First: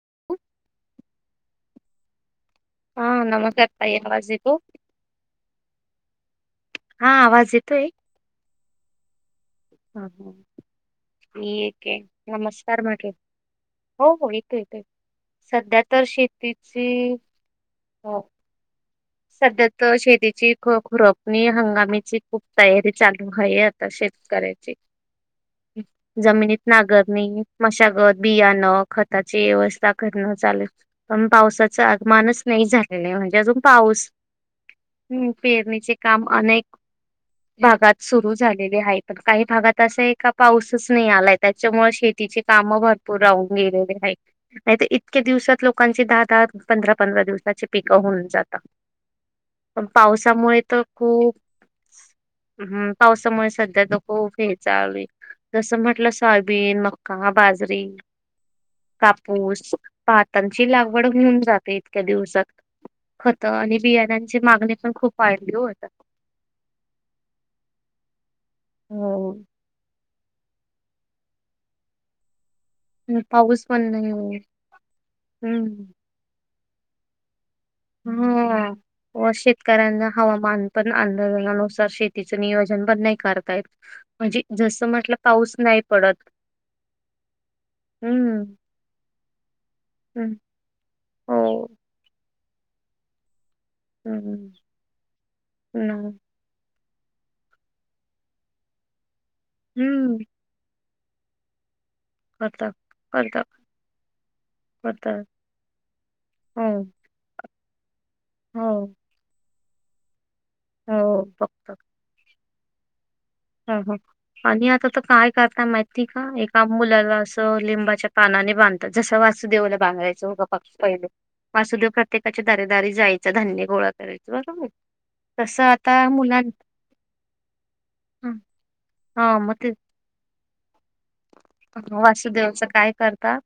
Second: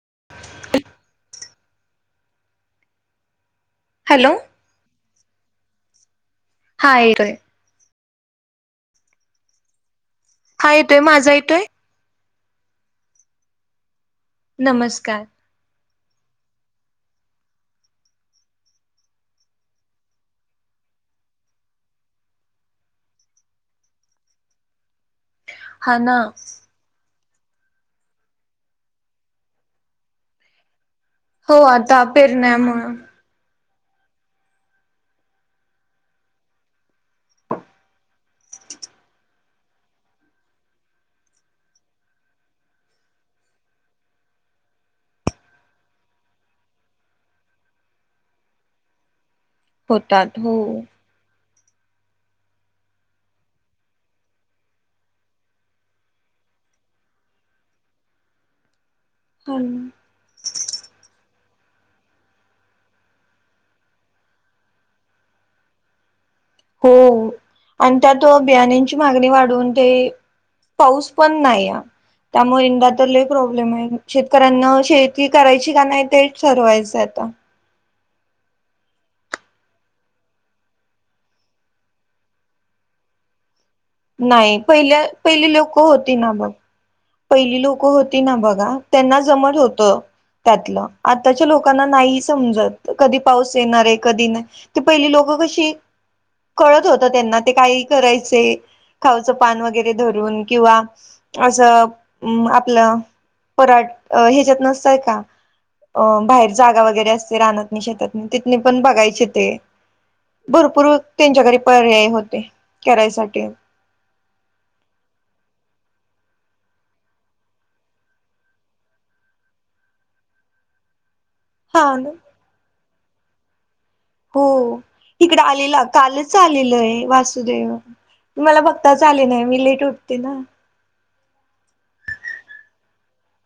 [inaudible] हा नमस्कार ताई हॅलो आवाज येतो हा आवाज येतोय ह हा येतोय माझा येतोय क नमस्कार म हो हो येते येतय नमस्कार सध्या तर शेतीची हो सध्या तर शेतीची ख खुरपणी हंगामीची खूप तयारी चालू आहे आता ते करायचे हा ना जमिनीत नागर नाही मशागत बियाणं खताची व्यवस्था करणं चालेल पण हो पावसाचं आता आगमानच नाही पेरण्यामुळे झालेलं आहे म्हणजे अजून पाऊस हम् पेरणीचे काम अनेक भागात सुरू झालेली आहे पण काही भागात असं आहे का पाऊसच नाही आलाय त्याच्यामुळे शेती भपूर गे इतक्या दिवसात लोकांचे दहा दहा पंध पं दिवसाची पिकं होऊन जात पण होतात हो पावसामुळे तर खूप हम्म पावसामुळे सध्या तर खूप हे्याचाली जसं म्हटलं सोयाबीन मक्का बाजरी कापूस पाातांची लागवड घेऊन जाते इतक्या दिवसात आणि बियाण्यांची मागणी पण खूप वाढली होत हो आणि त्यात बियाणींची मागणी हो. वाढून ते पाऊस पण नाही या त्यामुळेंदादर ल पाऊस प्रॉब्लेम आहे पण नाही शेतकऱ्यांना शेती करायची का हम्म. नाही ते सरवायचता हम्म व शेतकऱ्यांना हवामान पण आंदोलनानुसार शेतीच नियोजन पण नाही करतायत नाही पहिल्या पहिली लोक होती पडत ना बघ पहिली लोक होती ना हम्म बघा त्यांना जमत होत हम्म त्यातलं आताच्या हो. लोकांना नाही समत कधी पाऊस येणार आहे कधी हम्म नाही ते पहिली लोक कशी ना कत हो तर त्यांना ते काही करायचे खावाचं पान वगैरे हम्म धरून किंवा असं अम करतात आपलं करतात पराठ ह्याच्यात नसतय का करतात अं बाहेर हो. जागा वगैरे असते राहनात नाही शेतात नाही तिथने हो पण बघायचे ते भरपूर हो त्यांच्या घरी पर्याय होते करायसाठी हो हो आणि आता तर काय करताय माहिती ठी का एका मुलाला असं लिंबाच्या पानाने बांधतात जस वासूदेवला बांधरायचं का पक्ष पहिले वासुदेव हा ना प्रत्येकाच्या दारेदारी जायचं धान्य गोळ हो इकडं आलेलं कालच मुलां आलेल आहे वासुदेव मला फक्ताच आले नाही मी लेट उठते ना वासुदेवाचं काय करतात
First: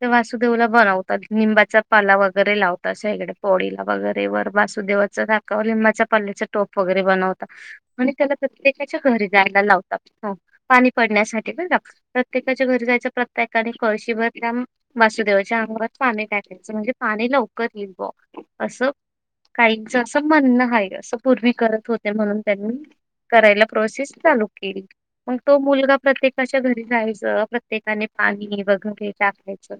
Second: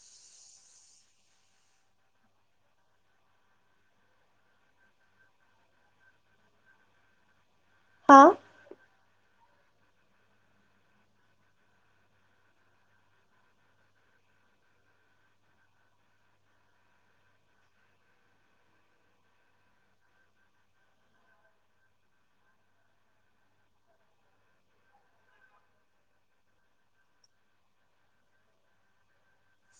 ते वासुदेवला बनवतात निबाचा पाला वगैरे लावतातकडे पोळीला वगैरे वर वासु देका लिंबाच्या पल्लेचा टो वगरे बनवत आणि हा त्याला प्रत्येकाच्या घरी जायला लावतात पाणी पडण्यासाठी बण प्रत्येकाच्या घरी जायच्या प्रत्येकाने कळशीभर त्या वासुदेवाच्या अंगात पाने काटायचं म्हणजे लवकर येईल बॉ अस काही ज असं म्हणणं आहे असं पूर्वी करत होते म्हणून त्यांनी करायला प्रोसेस चालू के तो मुलगा प्रत्येका घ जायचं प्रत्येकाने पाणी वगैरे टाकायचं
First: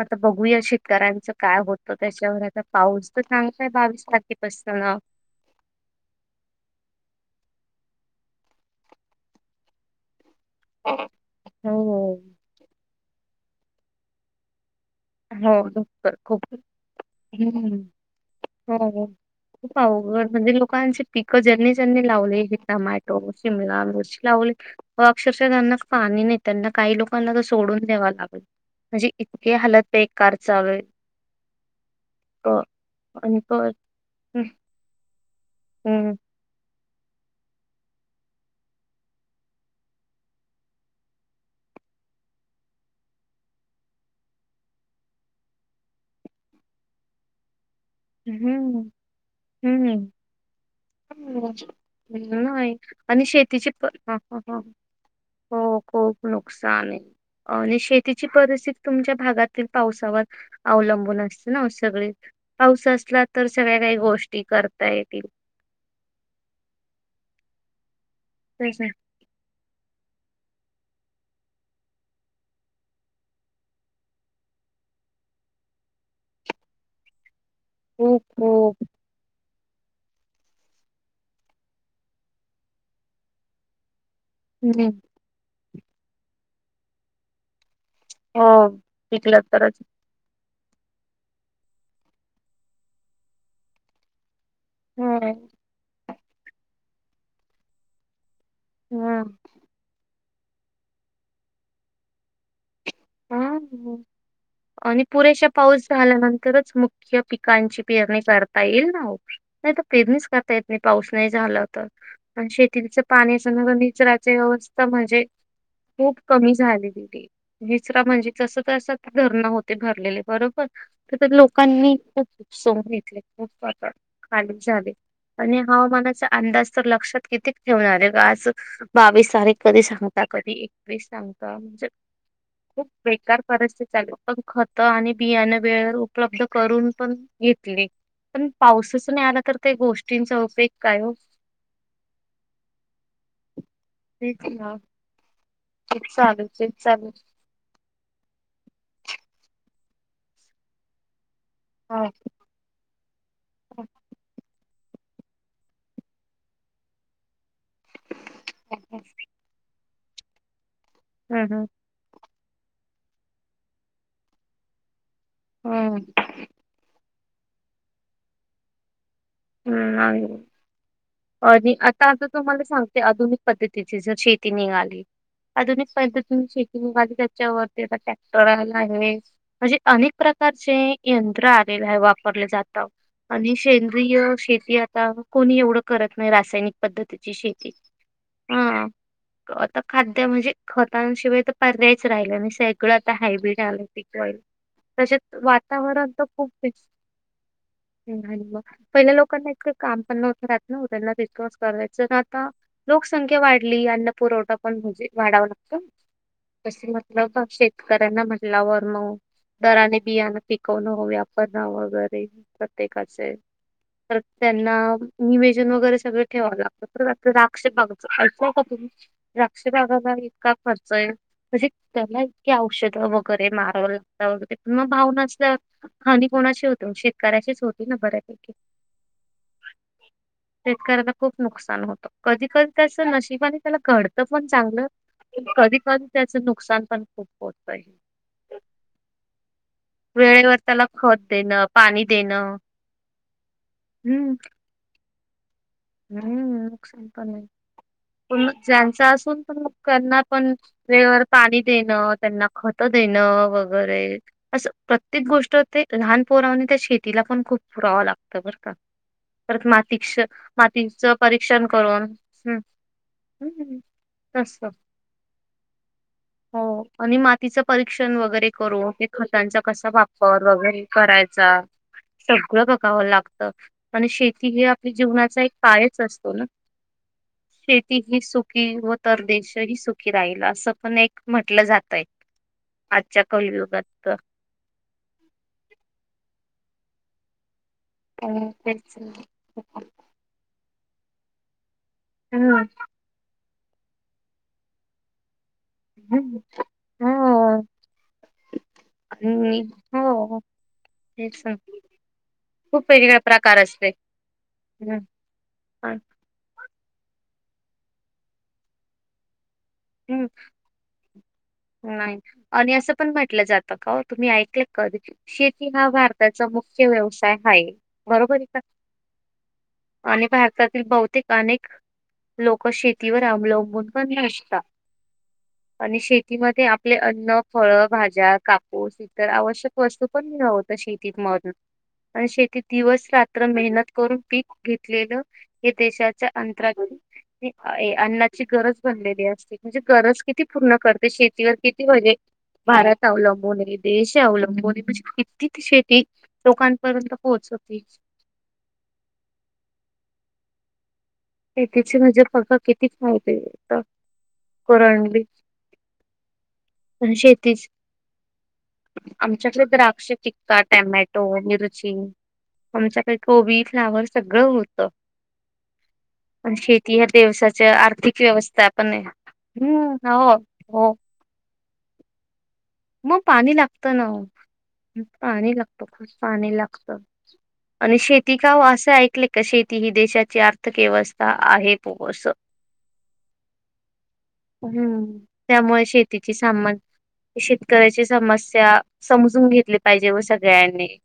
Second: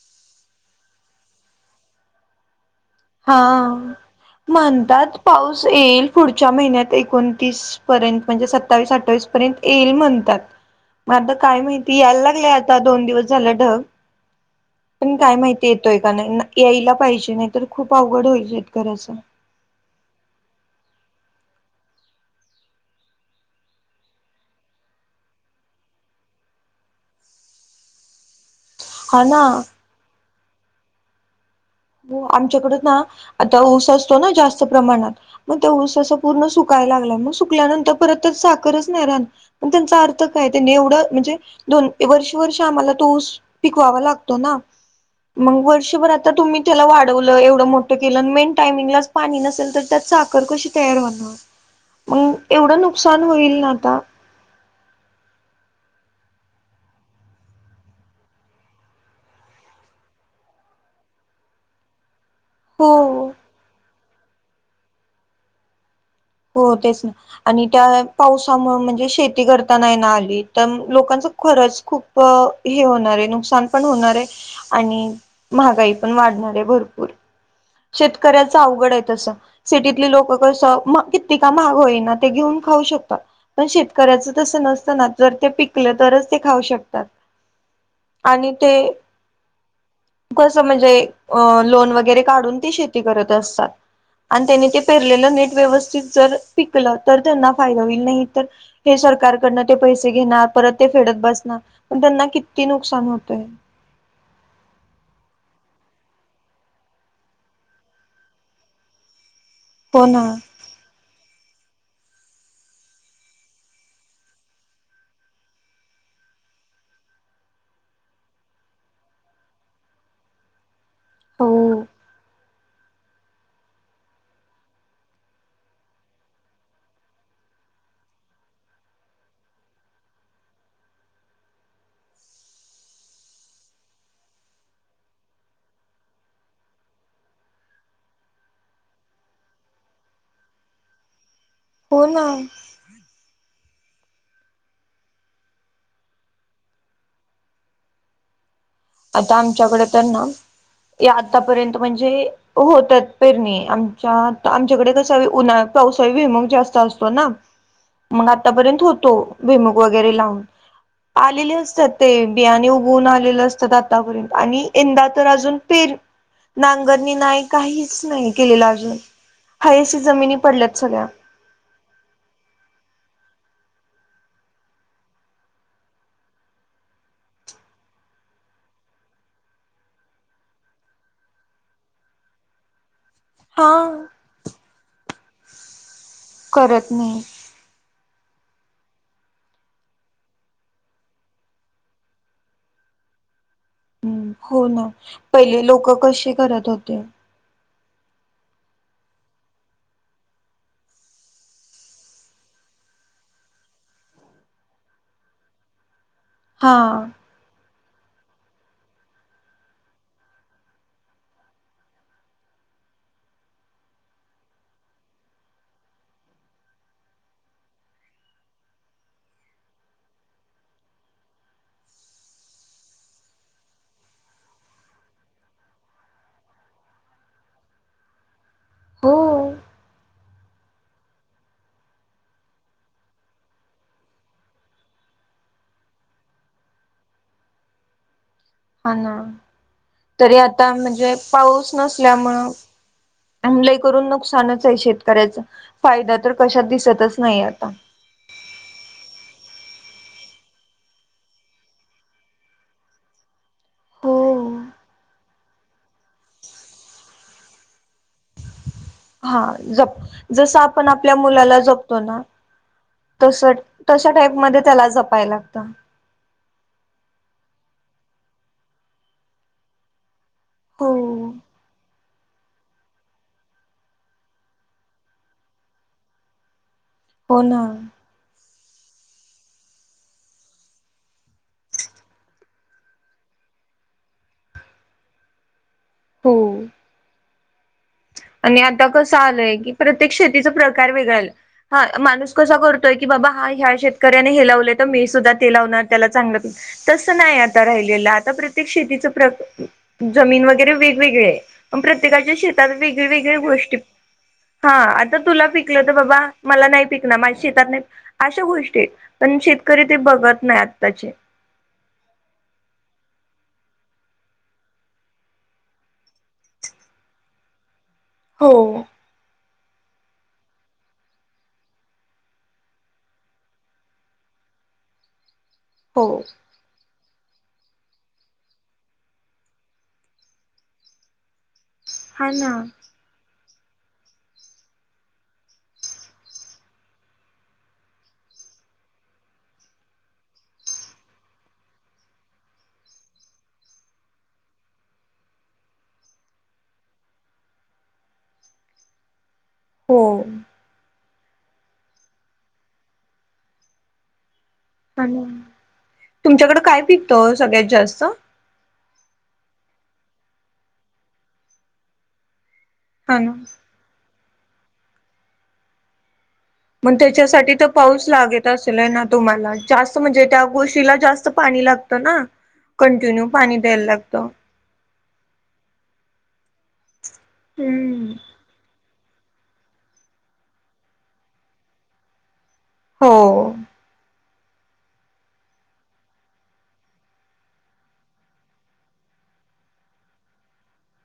आता बघूया शेतकऱ्यांचं काय होतं त्याच्यावर आता पाऊस तर हा सांगताय बावीस तारखेपासून. म्हणतात पाऊस येईल पुढच्या महिन्यात एकूण तीसपर्यंत म्हणजे सत्तावीस अठ्ठावीसपर्यंत येईल म्हणतात म आता काय माहिती हो. यायला लागलंय आता दोन दिवस झालं ढग पण काय हो माहिती येतोय का लवकर खूप नाही यायला पाहिजे नाही तर हम्म. खूप अवघड होईल हो शेतकऱ्याचं. खूपघर म्हणजे लोकांची पिकं ज्यांनी ज्यांनी लावले हे टमॅटो शिमला मिरची लावली व अक्षरशःना फान नाही त्यांना काही लोकांना सोडून द्यावा लागेल म्हणजे हा इतके ना हालत पे कार चावेल हो आमच्याकड ना आता क- ऊस असतो ना हम्म जास्त प्रमाणात मग त्या ऊसाच हम्म पूर्ण सु सुकायला लागला मग सुकल्यानंतर परत तर साखरच नाही राहण पण त्यांचा अर्थ काय त्यांनी एवढं म्हणजे दोन वर्ष वर्ष आम्हाला तोऊस पिकवावा लागतो ना मग वर्षभर आता तुम्ही त्याला वाढवलं एवढं मोठ केलं मेन टायमिंगला पाणी नसेल तर त्यात हम्म साखर कशी तयार होणार मग नाही एवढं नुकसान आणि होईल ना शेतीची आता हो खूप नुकसान आहे आणि शेतीची परिस्थिती तुमच्या भागातील पावसावर अवलंबून असते ना सगळे पाऊस असला हो तर सगळ्या काही गोष्टी करता येतील हो तेच ना आणि त्या तेच पावसामुळे ना म्हणजे शेती करताना ना आली तर लोकांच खरंच खूप हे होणार आहे नुकसान पण होणार आहे आणि महागाई पण वाढणार आहे भरपूर खूप शेतकऱ्याच खूप अवघड आहे तस सिटीतले लोक कसं कितती का महाग होईना ते घेऊन खाऊ शकतात पण शे करायच तस हम्म. नसतना जर ते पिकल तरच ते खाऊ शकतात हो शिकलं तरच कस म्हणजे लोन वगैरे काढून ती शेती करत असतात आणि त्यानी ते हम्म पेरलेलं नेट व्यवस्थित जर पिकलं तर त्यांना फायदा होईल नाही हे हम्म, सरकारकडन पैसे घेणार परत ते फेडत बसणार त्यां किती नुकसान होतय हा आणि पुरेशा पाऊस झाल्यानंतरच मुख्य पिकांची पेरणी करता येईल ना ओ नाही तर हो ना पेरणीच करता येत नाही पाऊस नाही झाला आणि शेतीच पाण्या अस निचराची व्यवस्था म्हणजे खुप कमी झाली तेथे विसरा म्हणजे जस तस धरण होते भरलेले बरोबर तर हो लोकांनी सोम घेतले खूप पातण खाली झाले आणि हवामानाचा अंदाज तर लक्षात किती ठेवणार आहे आज बावीस तारीख कधी सांगतात कधी एकस सांगता म्हणजे खूप बेकार परिस्थिती चालू पण खत आणि बियाणे वेळ उपलब्ध करून पण घेतली पण पावसाच नाही आला तर त्या गोष्टींचा उपयोग काय हो हो ना कच ना तेपसल चपसल आता आमच्याकडे तर ना या आतापर्यंत हा हा, म्हणजे होतात पेरणी आमच्या आमच्याकडे कसा उन्हा पावसाळी विमग जास्त असतो ना मग आतापर्यंत हा. होतो भिमक वगैरे लावून हम्म आलेले हम्म असतात ते ब उून आ असतात आर्य आणिा तर अ हम्म. ना नी नाही काहीच नाही केलेलं अजून हयशी हम्म जमिनी आहे. पडल्यात सगळ्या आणि आता आता तुम्हाला सांगते आधुनिक पद्धतीची जर शेती निघाली आधुनिक पद्धतीने शेतीाली त्याच्यावरती आता टॅक्टर आला आहे म्हणजे अनेक प्रकार प्रकारचे यंत्र आलेलं आहे वापरले जात आणि हा सेंद्रिय शेती आता कोणी एवढं करत रासायनिक करत नाही पद्धतीची शेती ह आता खाद्य म्हणजे खतांशिवाय तर पर्यायच राहिलं आणि सगळं आता हायब्रिड ल पिक हम्म वईल हो ना तसेच पहिले लोक वातावरण तर कसे खूप करत बेस्ट होते नाही मग पहिल्या लोकांना एक काम पण नव्हतं राह हो त्यांना तसकच करायचं आता लोकसंख्या वाढली अन्न पुरवठा पण म्हजे वाढावा लागत हा कस म्हटल शेतकऱ्यांना म्हटल्यावर मग दराने बियाण पिकवणं हव्यापण वगैरे प्रत्येकाचे तर त्यांना निवेेजन वगैरे सगळं ठेवावं लागतं दक्षबागच [unintelligible] ऐकू का तुम्ही द्राक्षबागाला इ खर्च त्यांना [unintelligible] इतकी औषध वगैरे माराव लागत भाव [unintelligible] हानी कोणाची होते शेतकऱ्याचीच होती ना बऱ्यापैकी ओ [inaudible] शेतकऱ्याला खूप नुकसान होतं कधी कधी त्याच नशिबाने त्याला घडतं पण चांगलं कधी कधी त्याचं नुकसान पण खूप होत [unintelligible] हा ना तरी वेळेवर आता त्याला म्हणजे खत देणं पाऊस पाणी नसल्यामुळ देणं अ [unintelligible] लई करून हम्म नुकसानच आहे शेतकऱ्याच हम्म नुकसान पण आहे पण ज्यांचं असून पण त्यांना पण वेळेवर पाणी देणं त्यांना खत देणं वगर बरंय हो असं प्र प्रत्येक गोष्ट ते लहान पोरावानी त्या शेतीला पण खूप पुरावं लागतं बर का हा परत जप मातीक्ष जस आपण आपल्या मातीचं मुलाला परीक्षण जपतो करून ना हम्म तस हम्म तशा टाईप म तस त्याला जपाय लागत हो आणि मातीचं परीक्षण वगैरे करू खतांचा कसा बाप कॉर वगैरे हो करायचा सगळं बघावं लागत आणि शेती हे आपल्या जीवनाचा एक पायच असतो ना हो ना शेती ही सुख सुखी [unintelligible] व तर देशही सुखी राहील असं पण एक म्हटलं जातय आजच्या कलयुगात हो हो आणि आता तेच कसं आलंय की प्रत्येक शेतीचा प्रकार वेगळा आलंय हा माणूस कसा ना. करतोय की बाबा हा ह्या शेतकऱ्याने हे लावलेतो मी सुद्धा च हम्म त नाही हो आता राहि आ प्रत्येक शे आणि हो जमिन ते वगैरे वेगवेगळ्य तेच ना. पन प्रत्येकाचं शेताच खूप [unintelligible] वेगवेगळा वेगवेगळ्या प्रकार गोष्टी असते हा हम्म आता तुला पिकल तर बाबाम नाही प [unintelligible] माझ्या शेतात नाही अशा गोष्टी पण श हम् नाही आणि असं पण म्हटलं जात ता [unintelligible] का तुम्ही ऐकले कधी शेती हा भारताचा मुख्य व्यवसाय हाय बरोबर आहे हो [unintelligible] का आणि भारतातील बहुतेक अनेक लोक शेतीवर अवलंबून पण नसता आणि हो शेतीमध्ये आप आपले अन्न फळ भाज्या कापूस इतर आवश्यक वस्तू पण घ [unintelligible] होतं शेतीत मदन आणि हा शेतीत ना दिवस रात म्र [unintelligible] मेहनत करून पीक घेतलेलं हे देशाच्या अंतरागली [unintelligible] अन्नाची गरज भनलेली असते म्हणजे गरज किती पूर्ण करते शेतीवर किती वजे भारत अवलंबून देश अवलंबून म्हणजे किती शेती लोकांपर्यंत पोहोच सफ [unintelligible] होम तिचे म्हणजे पका कितीच माहिती तुमच्याकडें काय पिकतं सगळ्यात शेतीच जास्त आमच्याकडे द्राक्ष टिक्का टोमॅटो मिरची आमच्याकडे हा ना कोबी फ्लावर सगळं होत पण मग शेती ह्या त्याच्यासाठी तर देवसाच्या पाऊस आर्थिक लागत व्यवस्था असेलय पण आहे. ना तुम्हाला जास्त हम्म. म्हणजे हो त्या हो गोशीला जास्त पाणी लाग ना मग कंटिन्यू पाणी द्यायला लागतं ना लागत पाणी लागतो खूप पाणी लागत आणि हम्म शेती काव असं का [unintelligible] शेती ही देशाची आर्थ केव्हसता आहे पो अस हो हम्म त्यामुळे शेतीचे सामान शेतकऱ्याची समस्या समजून घेतली पाहिजे व सगळ्यांनी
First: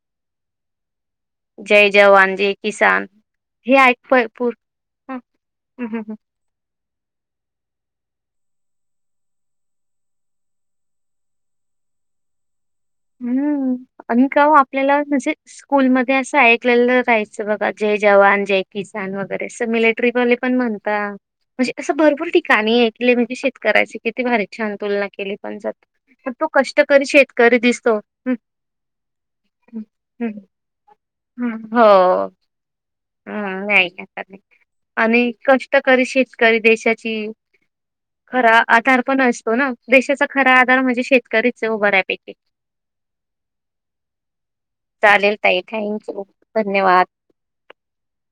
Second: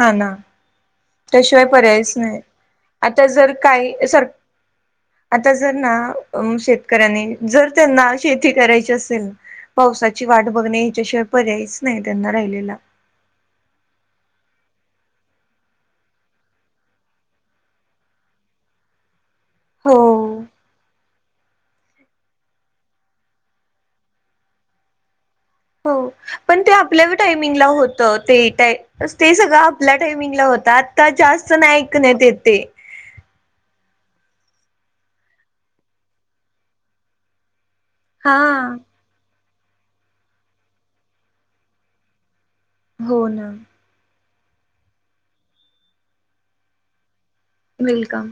हा ना त्याशिवाय जय पर्यायच जवान नाही जय किसान आता जर हे ऐक काही प सर पूर हं, आता जर हं, ना हं. शेतकऱ्यांनी जर त्यांना शेती करायची असेल पावसाची वाट बघणे ह्याच्याशिवाय पर्यायच नाही त्यांना राहिलेला हम्म आणि का आपल्याला म्हणजे स्कूलमध्ये असं ऐकलेलं राहायचं बघा जे जवान जय किसान वगैरे अस मिलिटरीले हो पण म्हणत म्हणजे असं भरपूर ठिकाणी आहे क म्हणजे शेतकऱ्याची किती भारीचच्या आ तुलना केली हो तो कष्टकरी शेतकरी दिसत तेा ते सगळं आपल्या हम्म, टायमिंगला होत आता जास्त नाही ऐक नाही य ते ते हम ह नाही आणि कष्टकरी शेतकरी देशाची हा खरा आधार पण असतो ना देशाचा खरा आधार म्हणजे शेतकरीच उभऱ्यापैकी हो ना चालेल ताई थँक यू धन्यवाद वेलकम